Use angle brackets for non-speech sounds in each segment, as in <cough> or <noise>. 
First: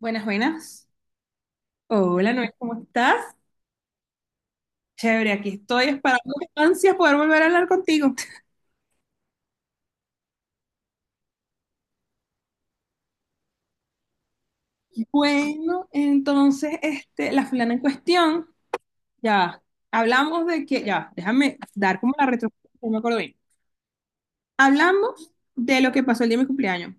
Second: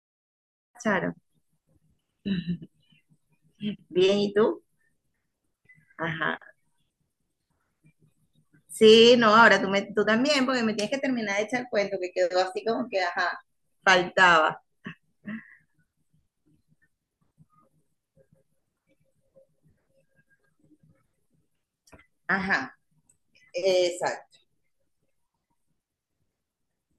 Buenas, buenas. Charo. Hola, Noel, ¿cómo estás? Bien, ¿y tú? Chévere, aquí estoy esperando Ajá. con ansias poder volver a hablar contigo. Sí, no, ahora tú, tú también, porque me tienes que terminar de echar el cuento, que quedó así como que, ajá, faltaba. Bueno, entonces, la fulana en cuestión, ya, hablamos de que, ya, déjame dar como la retro, Ajá, no me acuerdo bien. exacto, Hablamos de lo que pasó el día de mi cumpleaños.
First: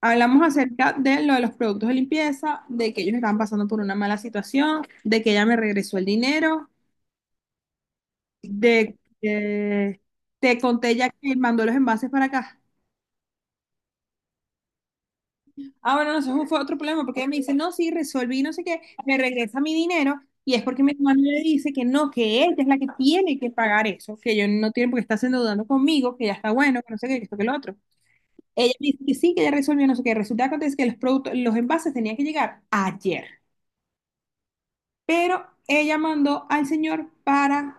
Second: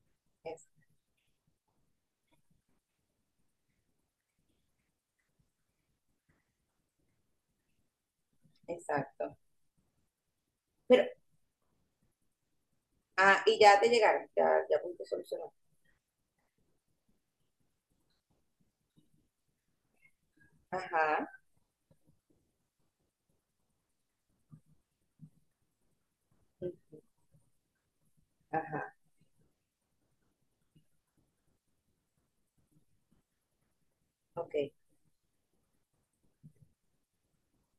Hablamos es- acerca de lo de los productos de limpieza, de que ellos estaban pasando por una mala situación, de que ella me regresó el dinero, de exacto. que te conté Pero, ya que mandó los envases para acá. ah, ¿y ya te llegaron? Ya, ¿ya pudiste solucionar? Ah, bueno, no, eso fue otro problema, porque ella me dice, no, sí, resolví, no sé qué, me regresa mi dinero, y es porque mi hermano Ajá, le dice que no, que ella es la que tiene que pagar eso, que yo no tiene porque está endeudando conmigo, que ya está bueno, que no sé qué, que esto, que lo otro. Ella me ajá, dice que sí, que ya resolvió, no sé qué. Resulta que acontece que los productos, los envases tenían que llegar ayer, ok. pero ella mandó al señor para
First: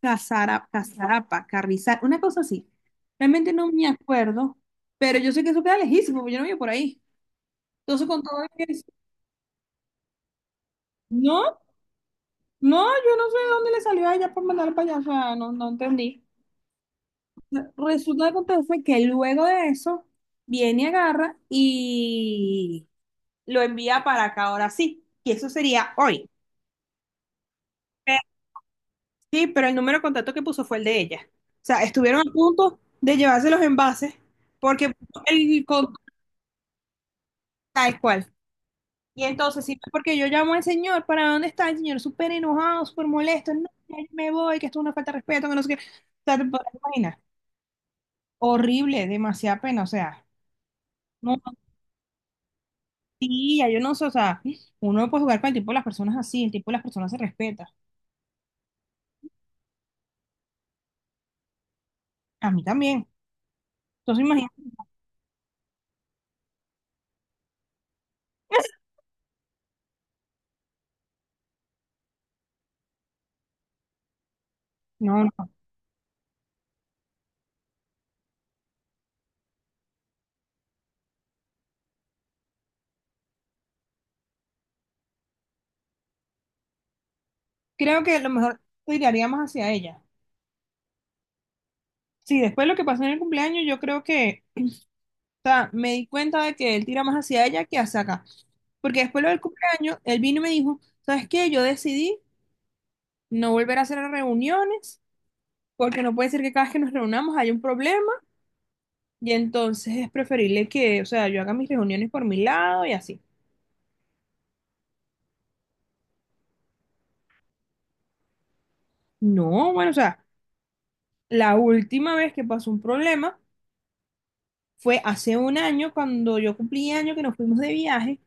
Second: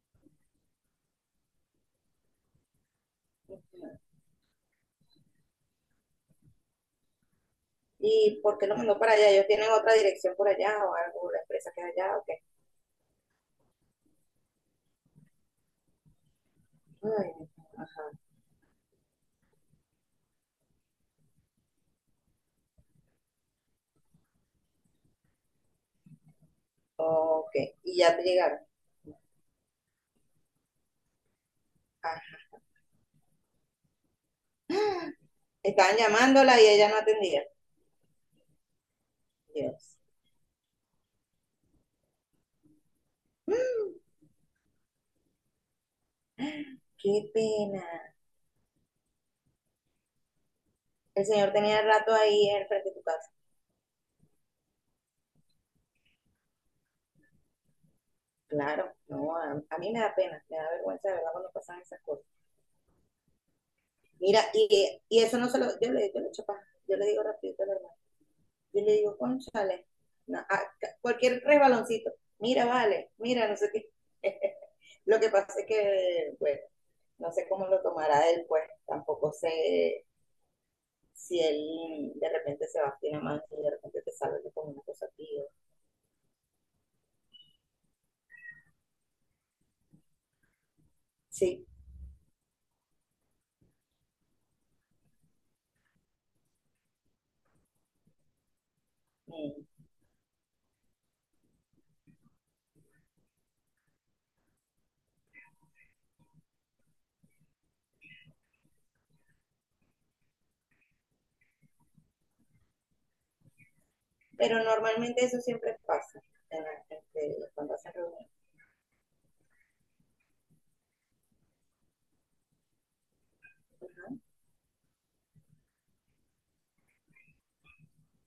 Casara, Casarapa, Carrizal, una cosa así. Realmente no me acuerdo, pero yo sé que eso queda lejísimo, porque yo no vivo por ahí. Entonces, con ¿Y todo por qué lo eso, mandó para allá? ¿Ellos tienen otra dirección por allá o algo, la no, empresa que es allá o qué? No, yo no sé de dónde le salió a ella por mandar para allá, o sea, no, no entendí. Ay, Resulta que acontece que luego de eso viene y agarra y lo envía para acá, ahora sí, y eso sería hoy. ok, ¿y ya Eh, te llegaron? Sí, pero el número de contacto que puso fue el de ella. O sea, estuvieron a Ajá. punto de llevarse los envases porque <gasps> el Estaban contacto llamándola y ella no atendía. es cual. Y entonces, sí, Dios, porque yo llamo al señor para dónde está el señor, súper enojado, súper molesto, no, mm, ya yo me voy, que esto es una falta de respeto, que no sé qué. O sea, te podrás imaginar. qué pena. Horrible, demasiada pena, o sea, El no, señor tenía rato ahí en el frente de tu casa. tía, yo no sé, o sea, uno no puede jugar con el tipo de las personas así, el tipo de las personas se respeta, Claro, no, a mí me da pena, me da vergüenza de verdad cuando pasan esas cosas. a mí también, entonces Mira, imagínate, y eso no se lo, yo le echo paja, yo le digo rapidito a la hermana, yo le <laughs> digo, conchale, no, cualquier resbaloncito, mira, vale, mira, no sé qué. <laughs> Lo no, que pasa no, es que, bueno, no sé cómo lo tomará él, pues tampoco sé si él de repente se va a finar más y de repente te sale con una cosa, tío. creo que a lo mejor tiraría más hacia ella, Sí, sí, después de lo que pasó en el cumpleaños, yo creo que, o sea, me di cuenta de que él tira más hacia ella que hacia acá, porque después de lo del mm, cumpleaños, él vino y me dijo, ¿sabes qué? Yo decidí no volver a hacer reuniones, porque no puede ser que cada vez que nos reunamos haya un problema, y entonces es preferible que, o sea, yo haga mis reuniones por mi lado y así. pero normalmente eso siempre pasa este, cuando hacen reuniones. No, bueno, o sea, la última vez que pasó un problema fue hace un año cuando yo cumplí año que nos fuimos de viaje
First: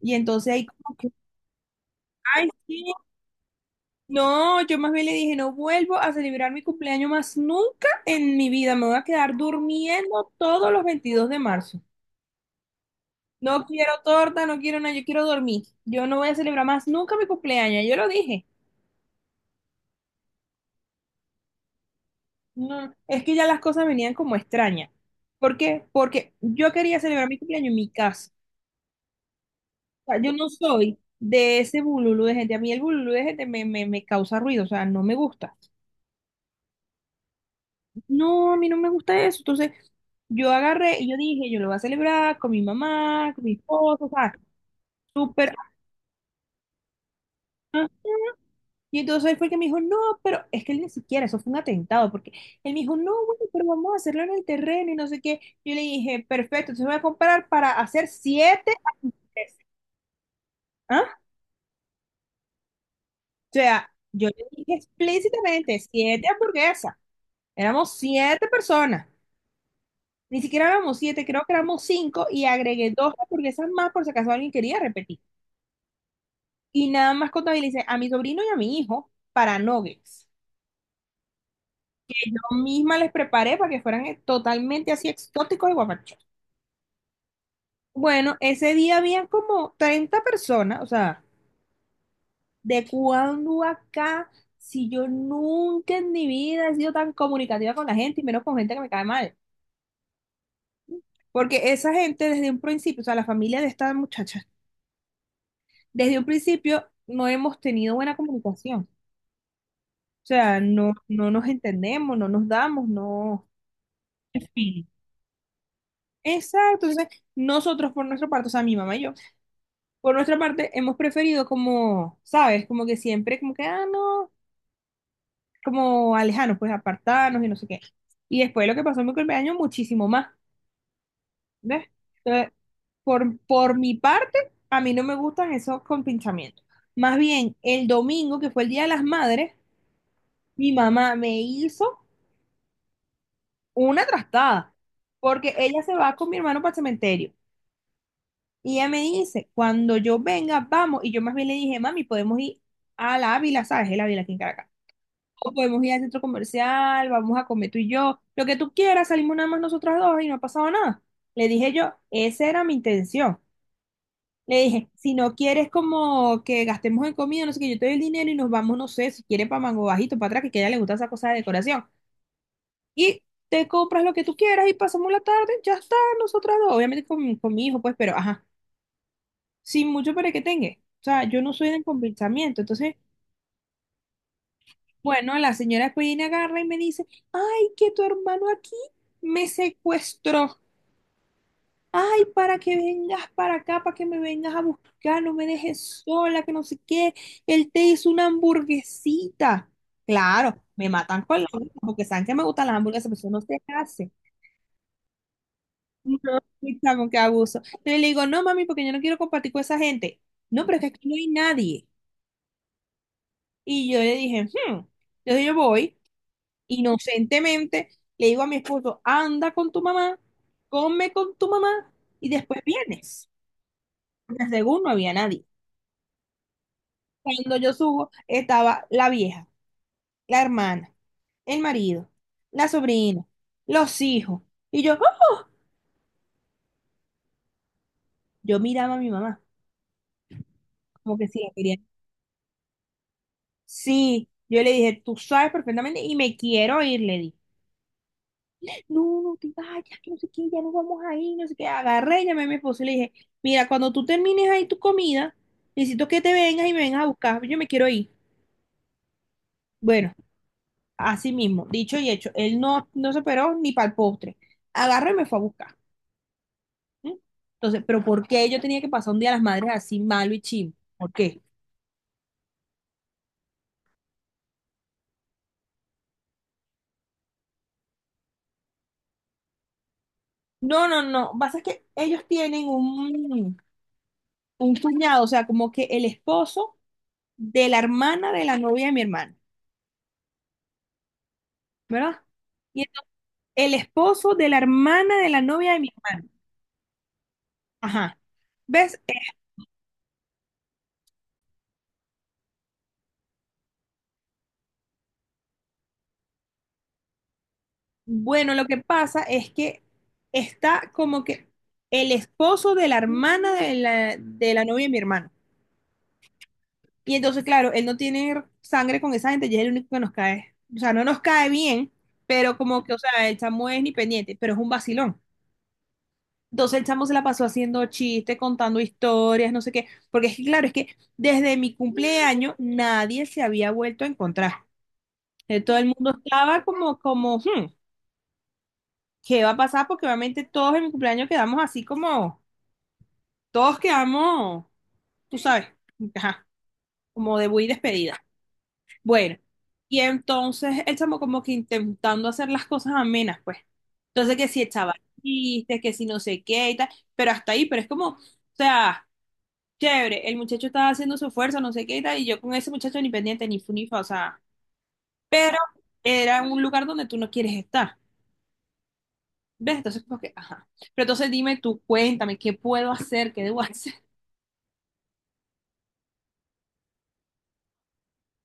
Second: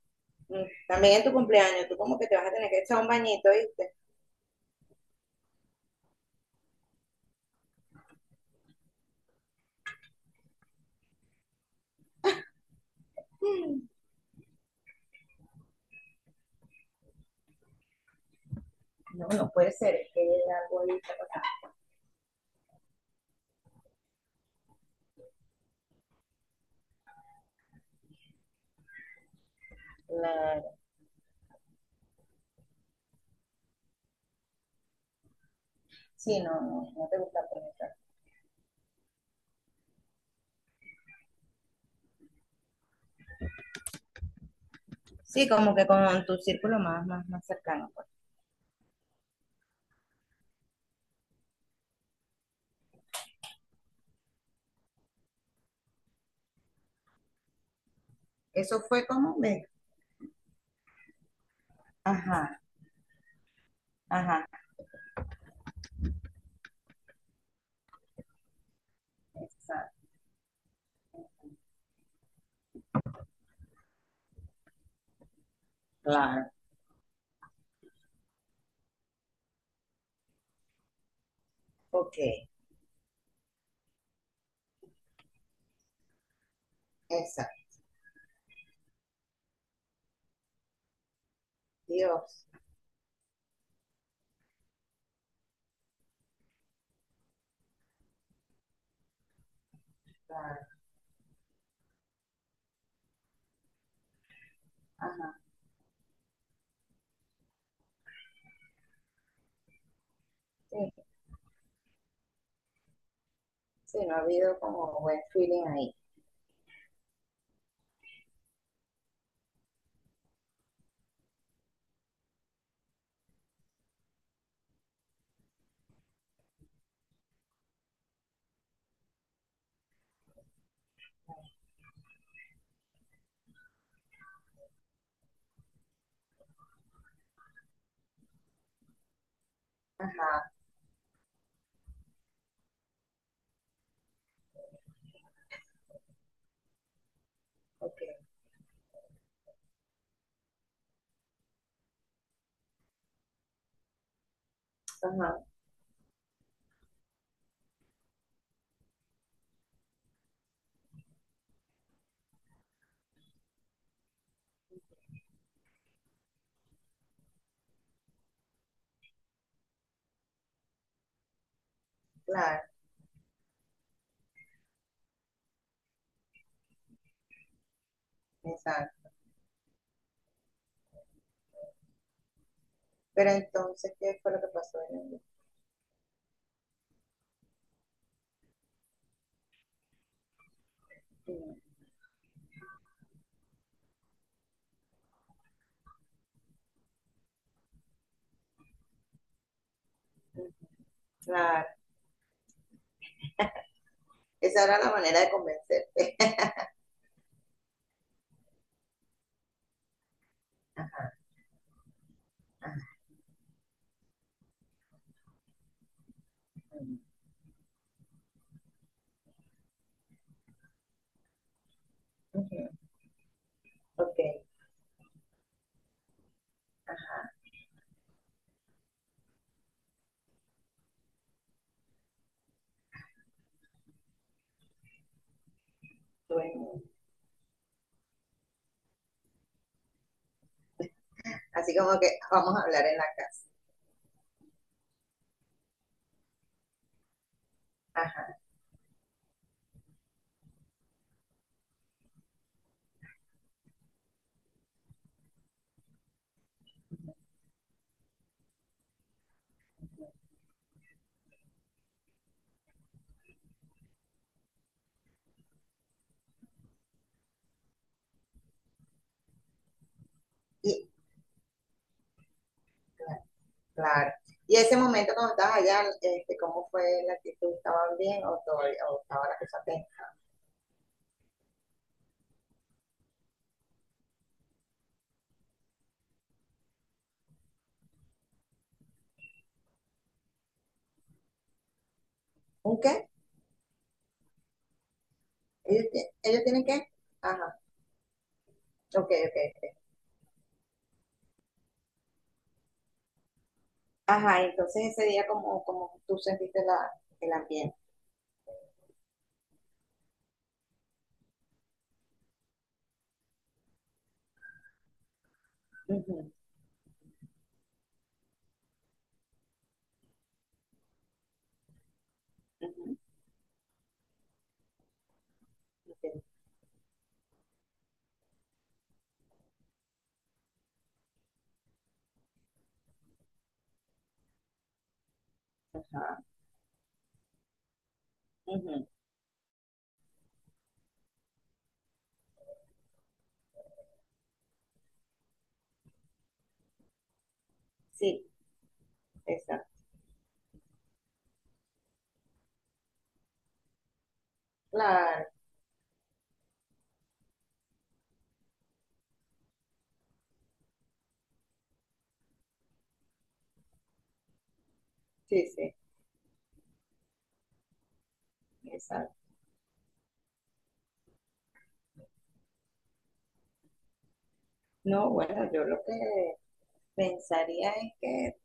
y entonces Mm. ahí como que, También en tu cumpleaños, tú como que te vas ay, a tener que sí, echar un bañito, ¿viste? no, yo más bien le dije, no vuelvo a celebrar mi cumpleaños más nunca en mi vida, me voy a quedar durmiendo todos los 22 de marzo. No quiero torta, no quiero nada, yo quiero dormir. Yo no voy a celebrar más nunca mi cumpleaños, yo lo dije. No, no puede ser, es que algo ahí está pasando. No, es que ya las cosas venían como extrañas. ¿Por qué? Porque yo quería celebrar mi cumpleaños en mi casa. O sea, yo no Claro. soy de ese bululú de gente. A mí el bululú de gente me causa ruido, o sea, no me gusta. Sí, no te gusta conectar. No, a mí no me gusta eso. Entonces, yo agarré y yo dije, yo lo voy a celebrar con mi mamá, con mi esposo, o sea, Sí, súper. como que con tu círculo más cercano, Ah. pues. Y entonces él fue el que me dijo, no, pero es que él ni siquiera, eso fue un atentado, porque él me dijo, no, bueno, pero vamos a hacerlo en el terreno y no sé qué. Yo le dije, perfecto, entonces voy a comprar para hacer siete. Eso fue como me. ¿Ah? Ajá, O sea, yo le ajá, dije explícitamente siete hamburguesas. Éramos siete personas. exacto. Ni siquiera éramos siete, creo que éramos cinco y agregué dos hamburguesas más por si acaso alguien quería repetir. Claro. Y nada más contabilicé a mi sobrino y a mi hijo para nuggets. Ok, Yo misma les preparé para que fueran totalmente así exóticos y guapachos. exacto. Bueno, ese día habían como 30 personas, o sea, Dios, de cuando acá, si yo nunca en mi vida he sido tan comunicativa con la gente y menos con gente que me cae mal. claro, Porque esa gente desde un principio, o sea, la familia de esta muchacha, ajá, desde un principio no hemos tenido buena comunicación. O sea, no, sí, no nos entendemos, no nos damos, no. sí, no ha En habido fin. como buen feeling ahí. Exacto. Entonces, nosotros por nuestra parte, o sea, mi mamá y yo, por nuestra parte hemos preferido como, ¿sabes? Como que siempre, como que, ah, no, como alejarnos, pues apartarnos y no sé qué. Y después lo que pasó en mi cumpleaños, muchísimo más. ¿Ves? Entonces, por mi parte, a mí no me gustan esos compinchamientos. Más bien, el domingo, que fue el Día de las Madres, Ajá, mi mamá me hizo una trastada, porque ella se va con mi hermano para el cementerio. ok, Y ella me dice, cuando yo venga, vamos. Y yo más bien le dije, mami, podemos ir a la Ávila, ¿sabes? El Ávila aquí en Caracas. ajá, O podemos ir al centro comercial, vamos a comer tú y yo, lo que tú quieras, salimos nada más nosotras dos y no ha pasado nada. Le dije yo, esa era mi intención. Le dije, si no quieres como que gastemos en comida, no sé qué, yo te doy el dinero y nos vamos, no sé, si quieres para Mango Bajito, para atrás, que a ella le gusta esa cosa de decoración. claro. Y te compras lo que tú quieras y pasamos la tarde, ya está, nosotras dos, obviamente con mi hijo, pues, pero ajá, Exacto. sin mucho para que tenga. O sea, yo no soy de convencimiento. Entonces, Pero entonces, ¿qué fue lo que pasó en el... bueno, la señora después viene, agarra y me dice, ay, que tu hermano aquí me secuestró. Ay, para que vengas para acá, para que me vengas a buscar, no me dejes sola, que no sé qué. Él te hizo una hamburguesita. Mm-hmm. Claro, me matan con la Claro. boca, porque saben que me gustan las hamburguesas, pero eso no se hace. Esa era la manera de convencer. No, pizza con qué abuso. Entonces le digo, no, mami, porque yo no quiero compartir con esa gente. No, pero es que aquí no hay nadie. Y yo le dije, hmm. Entonces yo voy, inocentemente, le digo a mi esposo, anda con tu mamá, come con tu mamá y después Ujú. vienes. Ok, Porque según no había nadie. Cuando yo subo, estaba la vieja, la hermana, el marido, la sobrina, los hijos. Y yo, ¡ah! bueno. Yo miraba a mi mamá, como que sí, la Así quería. como que vamos a hablar en la casa. Sí, yo le dije, tú sabes perfectamente y me quiero ir, le dije. Ajá. No, no te vayas, que no sé qué, ya no vamos ahí, no sé qué. Agarré, llamé a mi esposo y le dije, mira, cuando tú termines ahí tu comida, necesito que te vengas y me vengas a buscar, yo me quiero ir. Bueno, así mismo, dicho y hecho, él no, no se operó ni para el postre. Agarré y me fue a buscar. ¿Eh? Entonces, ¿pero por qué yo tenía que pasar un día de las madres así malo y chimbo? Y ¿Por qué? cla- claro. Y ese momento cuando estabas allá, este, ¿cómo fue la actitud? ¿Estaban bien o todavía, o estaba la cosa tensa? No, no, no. Pasa es que ellos tienen un cuñado, o sea, como que el esposo de la hermana de la novia de mi hermano, ¿verdad? ¿Un Y qué? entonces, el esposo de la hermana de la novia de ¿Ellos, mi hermano. ellos tienen qué? Ajá. Ajá. ¿Ves? Ok. Ajá, entonces ese día ¿cómo cómo tú sentiste la, el ambiente? Bueno, lo que pasa es que está como que el esposo de la hermana de la novia de mi hermano. Ujú, Y entonces, claro, él no tiene sangre con esa gente y es el único que nos cae. O sea, no nos cae bien, pero como que, ujú, o sea, el chamo es ni pendiente, pero es un vacilón. ok. Entonces el chamo se la pasó haciendo chistes, contando historias, no sé qué. Porque es que, claro, es que desde mi cumpleaños nadie se había vuelto a encontrar. Todo el mundo Ajá. estaba como, "Hmm, Ujú. ¿qué va a pasar?" Porque obviamente todos en mi cumpleaños quedamos así como, todos quedamos, tú sabes, ajá, como de muy despedida. Sí, Bueno, exacto, y entonces el chamo como que intentando hacer las cosas amenas, pues. Entonces que si echaba claro, chistes, que si no sé qué y tal, pero hasta ahí, pero es como, o sea, chévere, el muchacho estaba haciendo su esfuerzo, no sé qué y tal, y yo con ese muchacho ni pendiente, ni funifa, o sea, sí, pero sí, era un lugar donde tú no quieres estar, exacto. ¿ves? Entonces como que, ajá. Pero entonces dime tú, cuéntame, ¿qué puedo hacer? ¿Qué debo <laughs> hacer? No, bueno, yo lo que pensaría es que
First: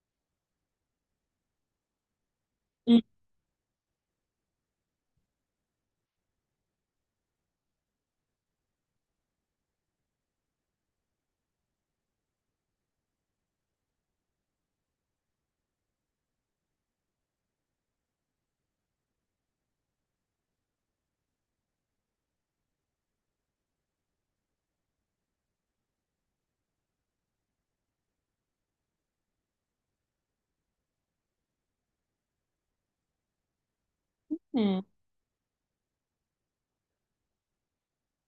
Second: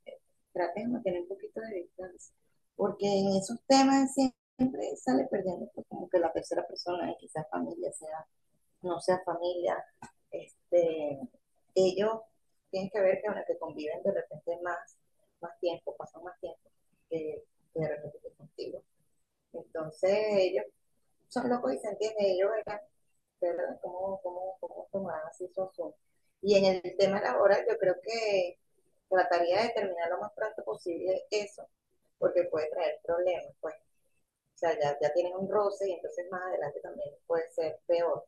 trates de mantener un poquito de distancia, porque en esos temas siempre sale perdiendo, pues, como que la tercera persona, y quizás familia, sea, no sea familia, este, ellos tienen que ver que, bueno, que conviven de repente más, más tiempo, pasan más tiempo que, que de repente que contigo. Entonces ellos son locos y se entienden, ellos ¿verdad? ¿Cómo tomarán así su asunto? Y en el tema laboral, yo creo que trataría de terminar lo más pronto posible eso, porque puede traer problemas, pues. O sea, Ujú. Ya tienen un roce y entonces más adelante también puede ser peor.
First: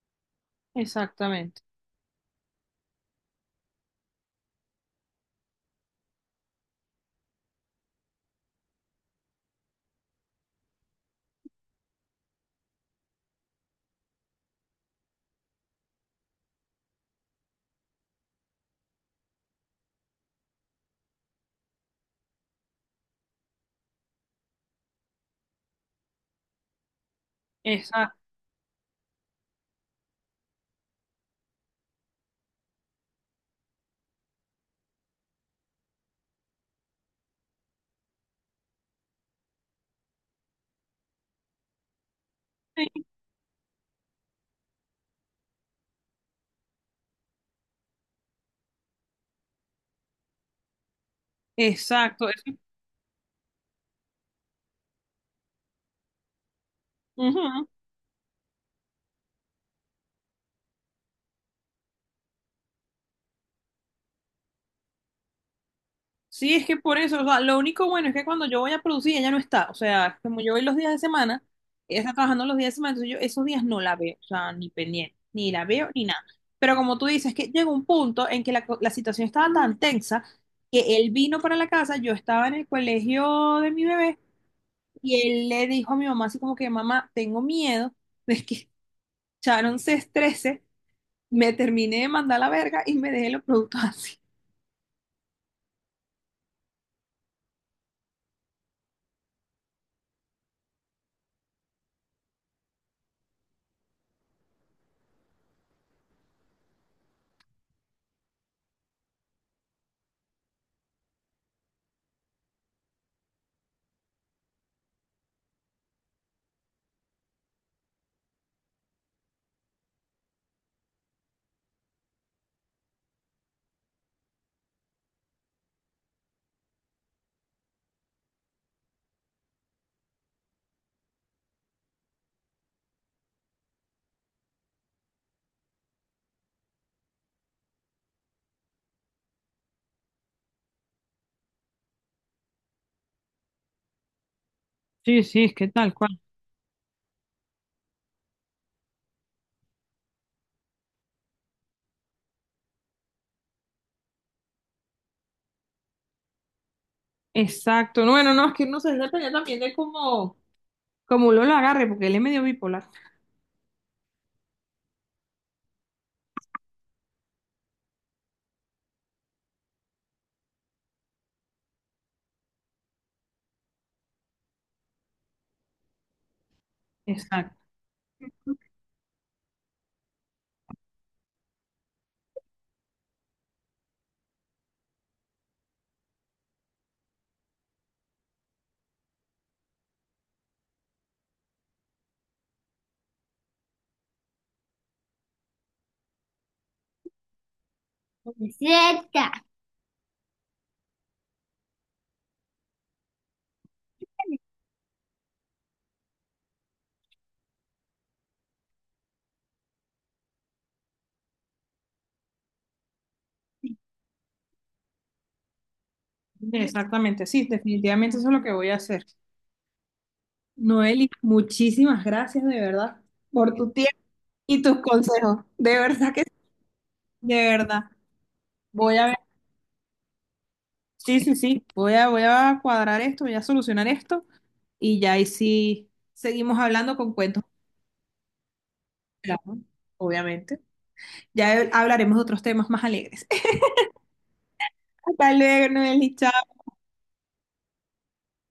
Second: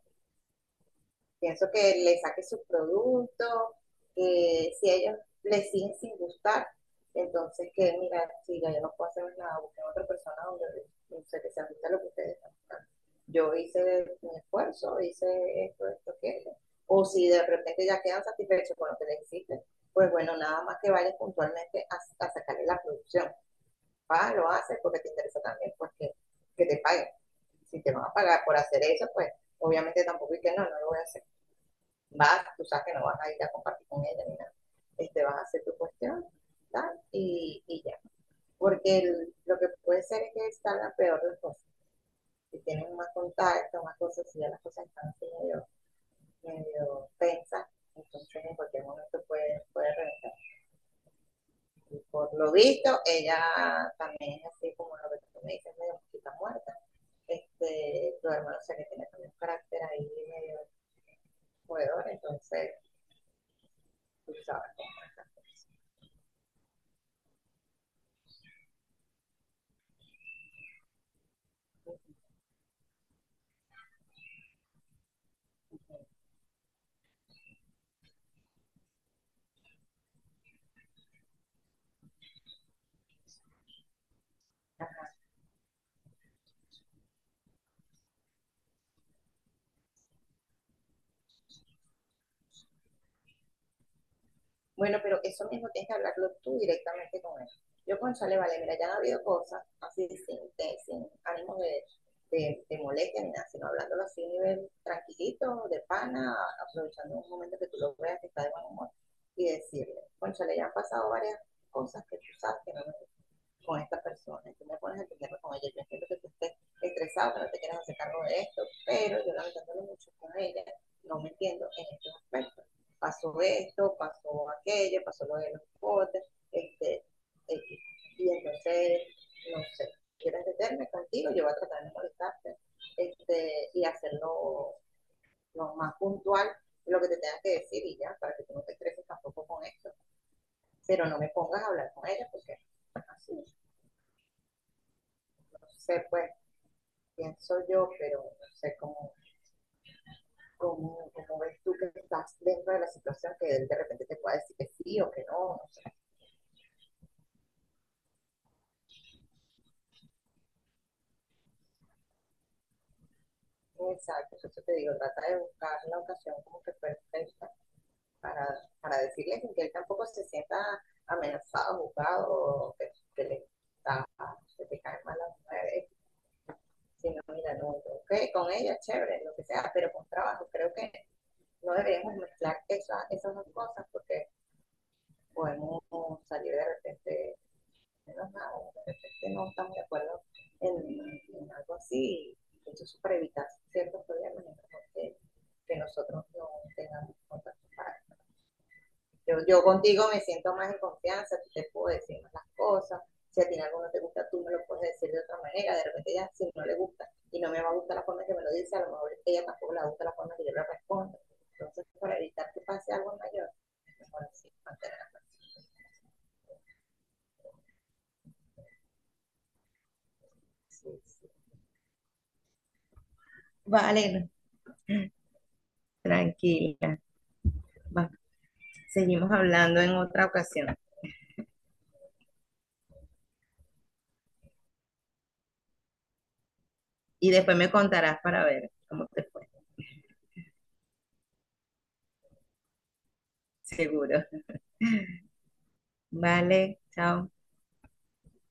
Exactamente. Pienso que le saque sus productos, que si a ellos les siguen sin gustar, entonces que mira, si ya yo no puedo hacer nada, busquen otra persona donde se les ajuste lo que ustedes están buscando. Yo hice mi esfuerzo, hice esto, esto, aquello. O si de repente ya quedan satisfechos con lo que les hiciste, pues bueno, nada más que vayan puntualmente a sacarle la producción. Ah, lo haces porque te interesa también, pues, que te paguen. Si te van a Exacto. pagar por hacer eso, pues obviamente tampoco es que no, no lo voy a hacer. Vas, tú sabes que no vas a ir a compartir con ella ni nada. Este, vas a hacer tu cuestión ¿tal? Y ya. Porque lo que puede ser es que salgan peor las cosas. Si tienen más contacto, más cosas, si ya las cosas están así medio, medio tensas, entonces en cualquier momento puede reventar. Y Exacto, por lo eso. visto, ella también es así como lo que tú me dices, medio mosquita muerta. Ujú. Este, tu hermano se le tiene también un carácter ahí medio jugador, entonces tú sabes cómo es la Sí, es que por eso, o sea, lo único bueno es que cuando yo voy a producir, ella no está. O sea, como yo voy los días de semana, ella está trabajando los días de semana, entonces yo esos días no la veo, o sea, ni pendiente, ni la veo, ni cosa. nada. Pero como tú dices, que llegó un punto en que la situación estaba tan tensa que él vino para la casa, yo estaba en el colegio de mi bebé y él le dijo a mi mamá así como que, mamá, tengo miedo de que Sharon se estrese, me terminé de mandar la verga y me deje los productos así. Bueno, pero eso mismo tienes que hablarlo tú directamente con él. Yo, cónchale, vale, mira, ya han habido cosas así sin, sin ánimo de, de molestia ni nada, sino hablándolo así a nivel tranquilito, de pana, aprovechando un momento que tú lo veas que está de buen humor y decirle, cónchale, ya han pasado varias cosas que tú sabes que no me con esta persona y tú me pones a problema con ella. Yo entiendo que tú estés estresado, que no te quieras hacer cargo de esto, pero yo lamentándolo mucho con ella, no me entiendo en estos aspectos. Pasó esto, pasó aquello, pasó lo de los botes, este, este, y entonces, no sé, quieres meterme contigo, yo voy a tratar de molestarte, este, y hacerlo lo más puntual lo que te tengas que decir y ya, para que tú no te estreses tampoco con esto, pero no me pongas a hablar con ella porque así, no Sí, sí, es que tal. sé, pues, pienso yo, pero no sé cómo, cómo ves tú que estás dentro de la situación que él de repente te pueda decir que sí o que no, no sé. Exacto. No, bueno, no, es que no sé, depende también de cómo uno lo agarre, porque él es medio bipolar. Exacto, eso te digo, trata de buscar la ocasión como que perfecta para, para decirle que él tampoco se sienta amenazado, juzgado, o que le está, que te caen mal las mujeres, sino mira, Exacto. no, no, ok, con ella, chévere, lo que sea, pero con trabajo, creo que no deberíamos mezclar esa, esas dos cosas porque podemos salir de repente menos nada, de repente no estamos de acuerdo en, en algo así, entonces eso para evitar ciertos problemas, que, que nosotros no tengamos contacto. Cerca. Yo contigo me siento más en confianza, tú te puedo decir más las cosas, si a ti algo no te gusta, tú me lo puedes decir de otra manera, de repente ella si no le gusta y no me va a gustar la forma que me lo dice, a lo mejor ella tampoco le gusta la forma que yo le respondo. Entonces, para evitar que pase algo mayor, mejor así, mantener la paz. Exactamente, sí, definitivamente eso es lo que voy a hacer. Sí, Noeli, sí. muchísimas gracias de verdad por tu tiempo Vale, y tus consejos. De verdad que sí, tranquila. de verdad. Va, Voy a ver. seguimos hablando en otra ocasión Sí, sí, sí. Voy a cuadrar esto, voy a solucionar esto y ya ahí sí seguimos hablando con y cuentos, después me contarás para ver cómo te fue, claro, obviamente. Ya hablaremos de otros temas más alegres. seguro. <laughs> Hasta luego, Noeli, chao. Vale, chao.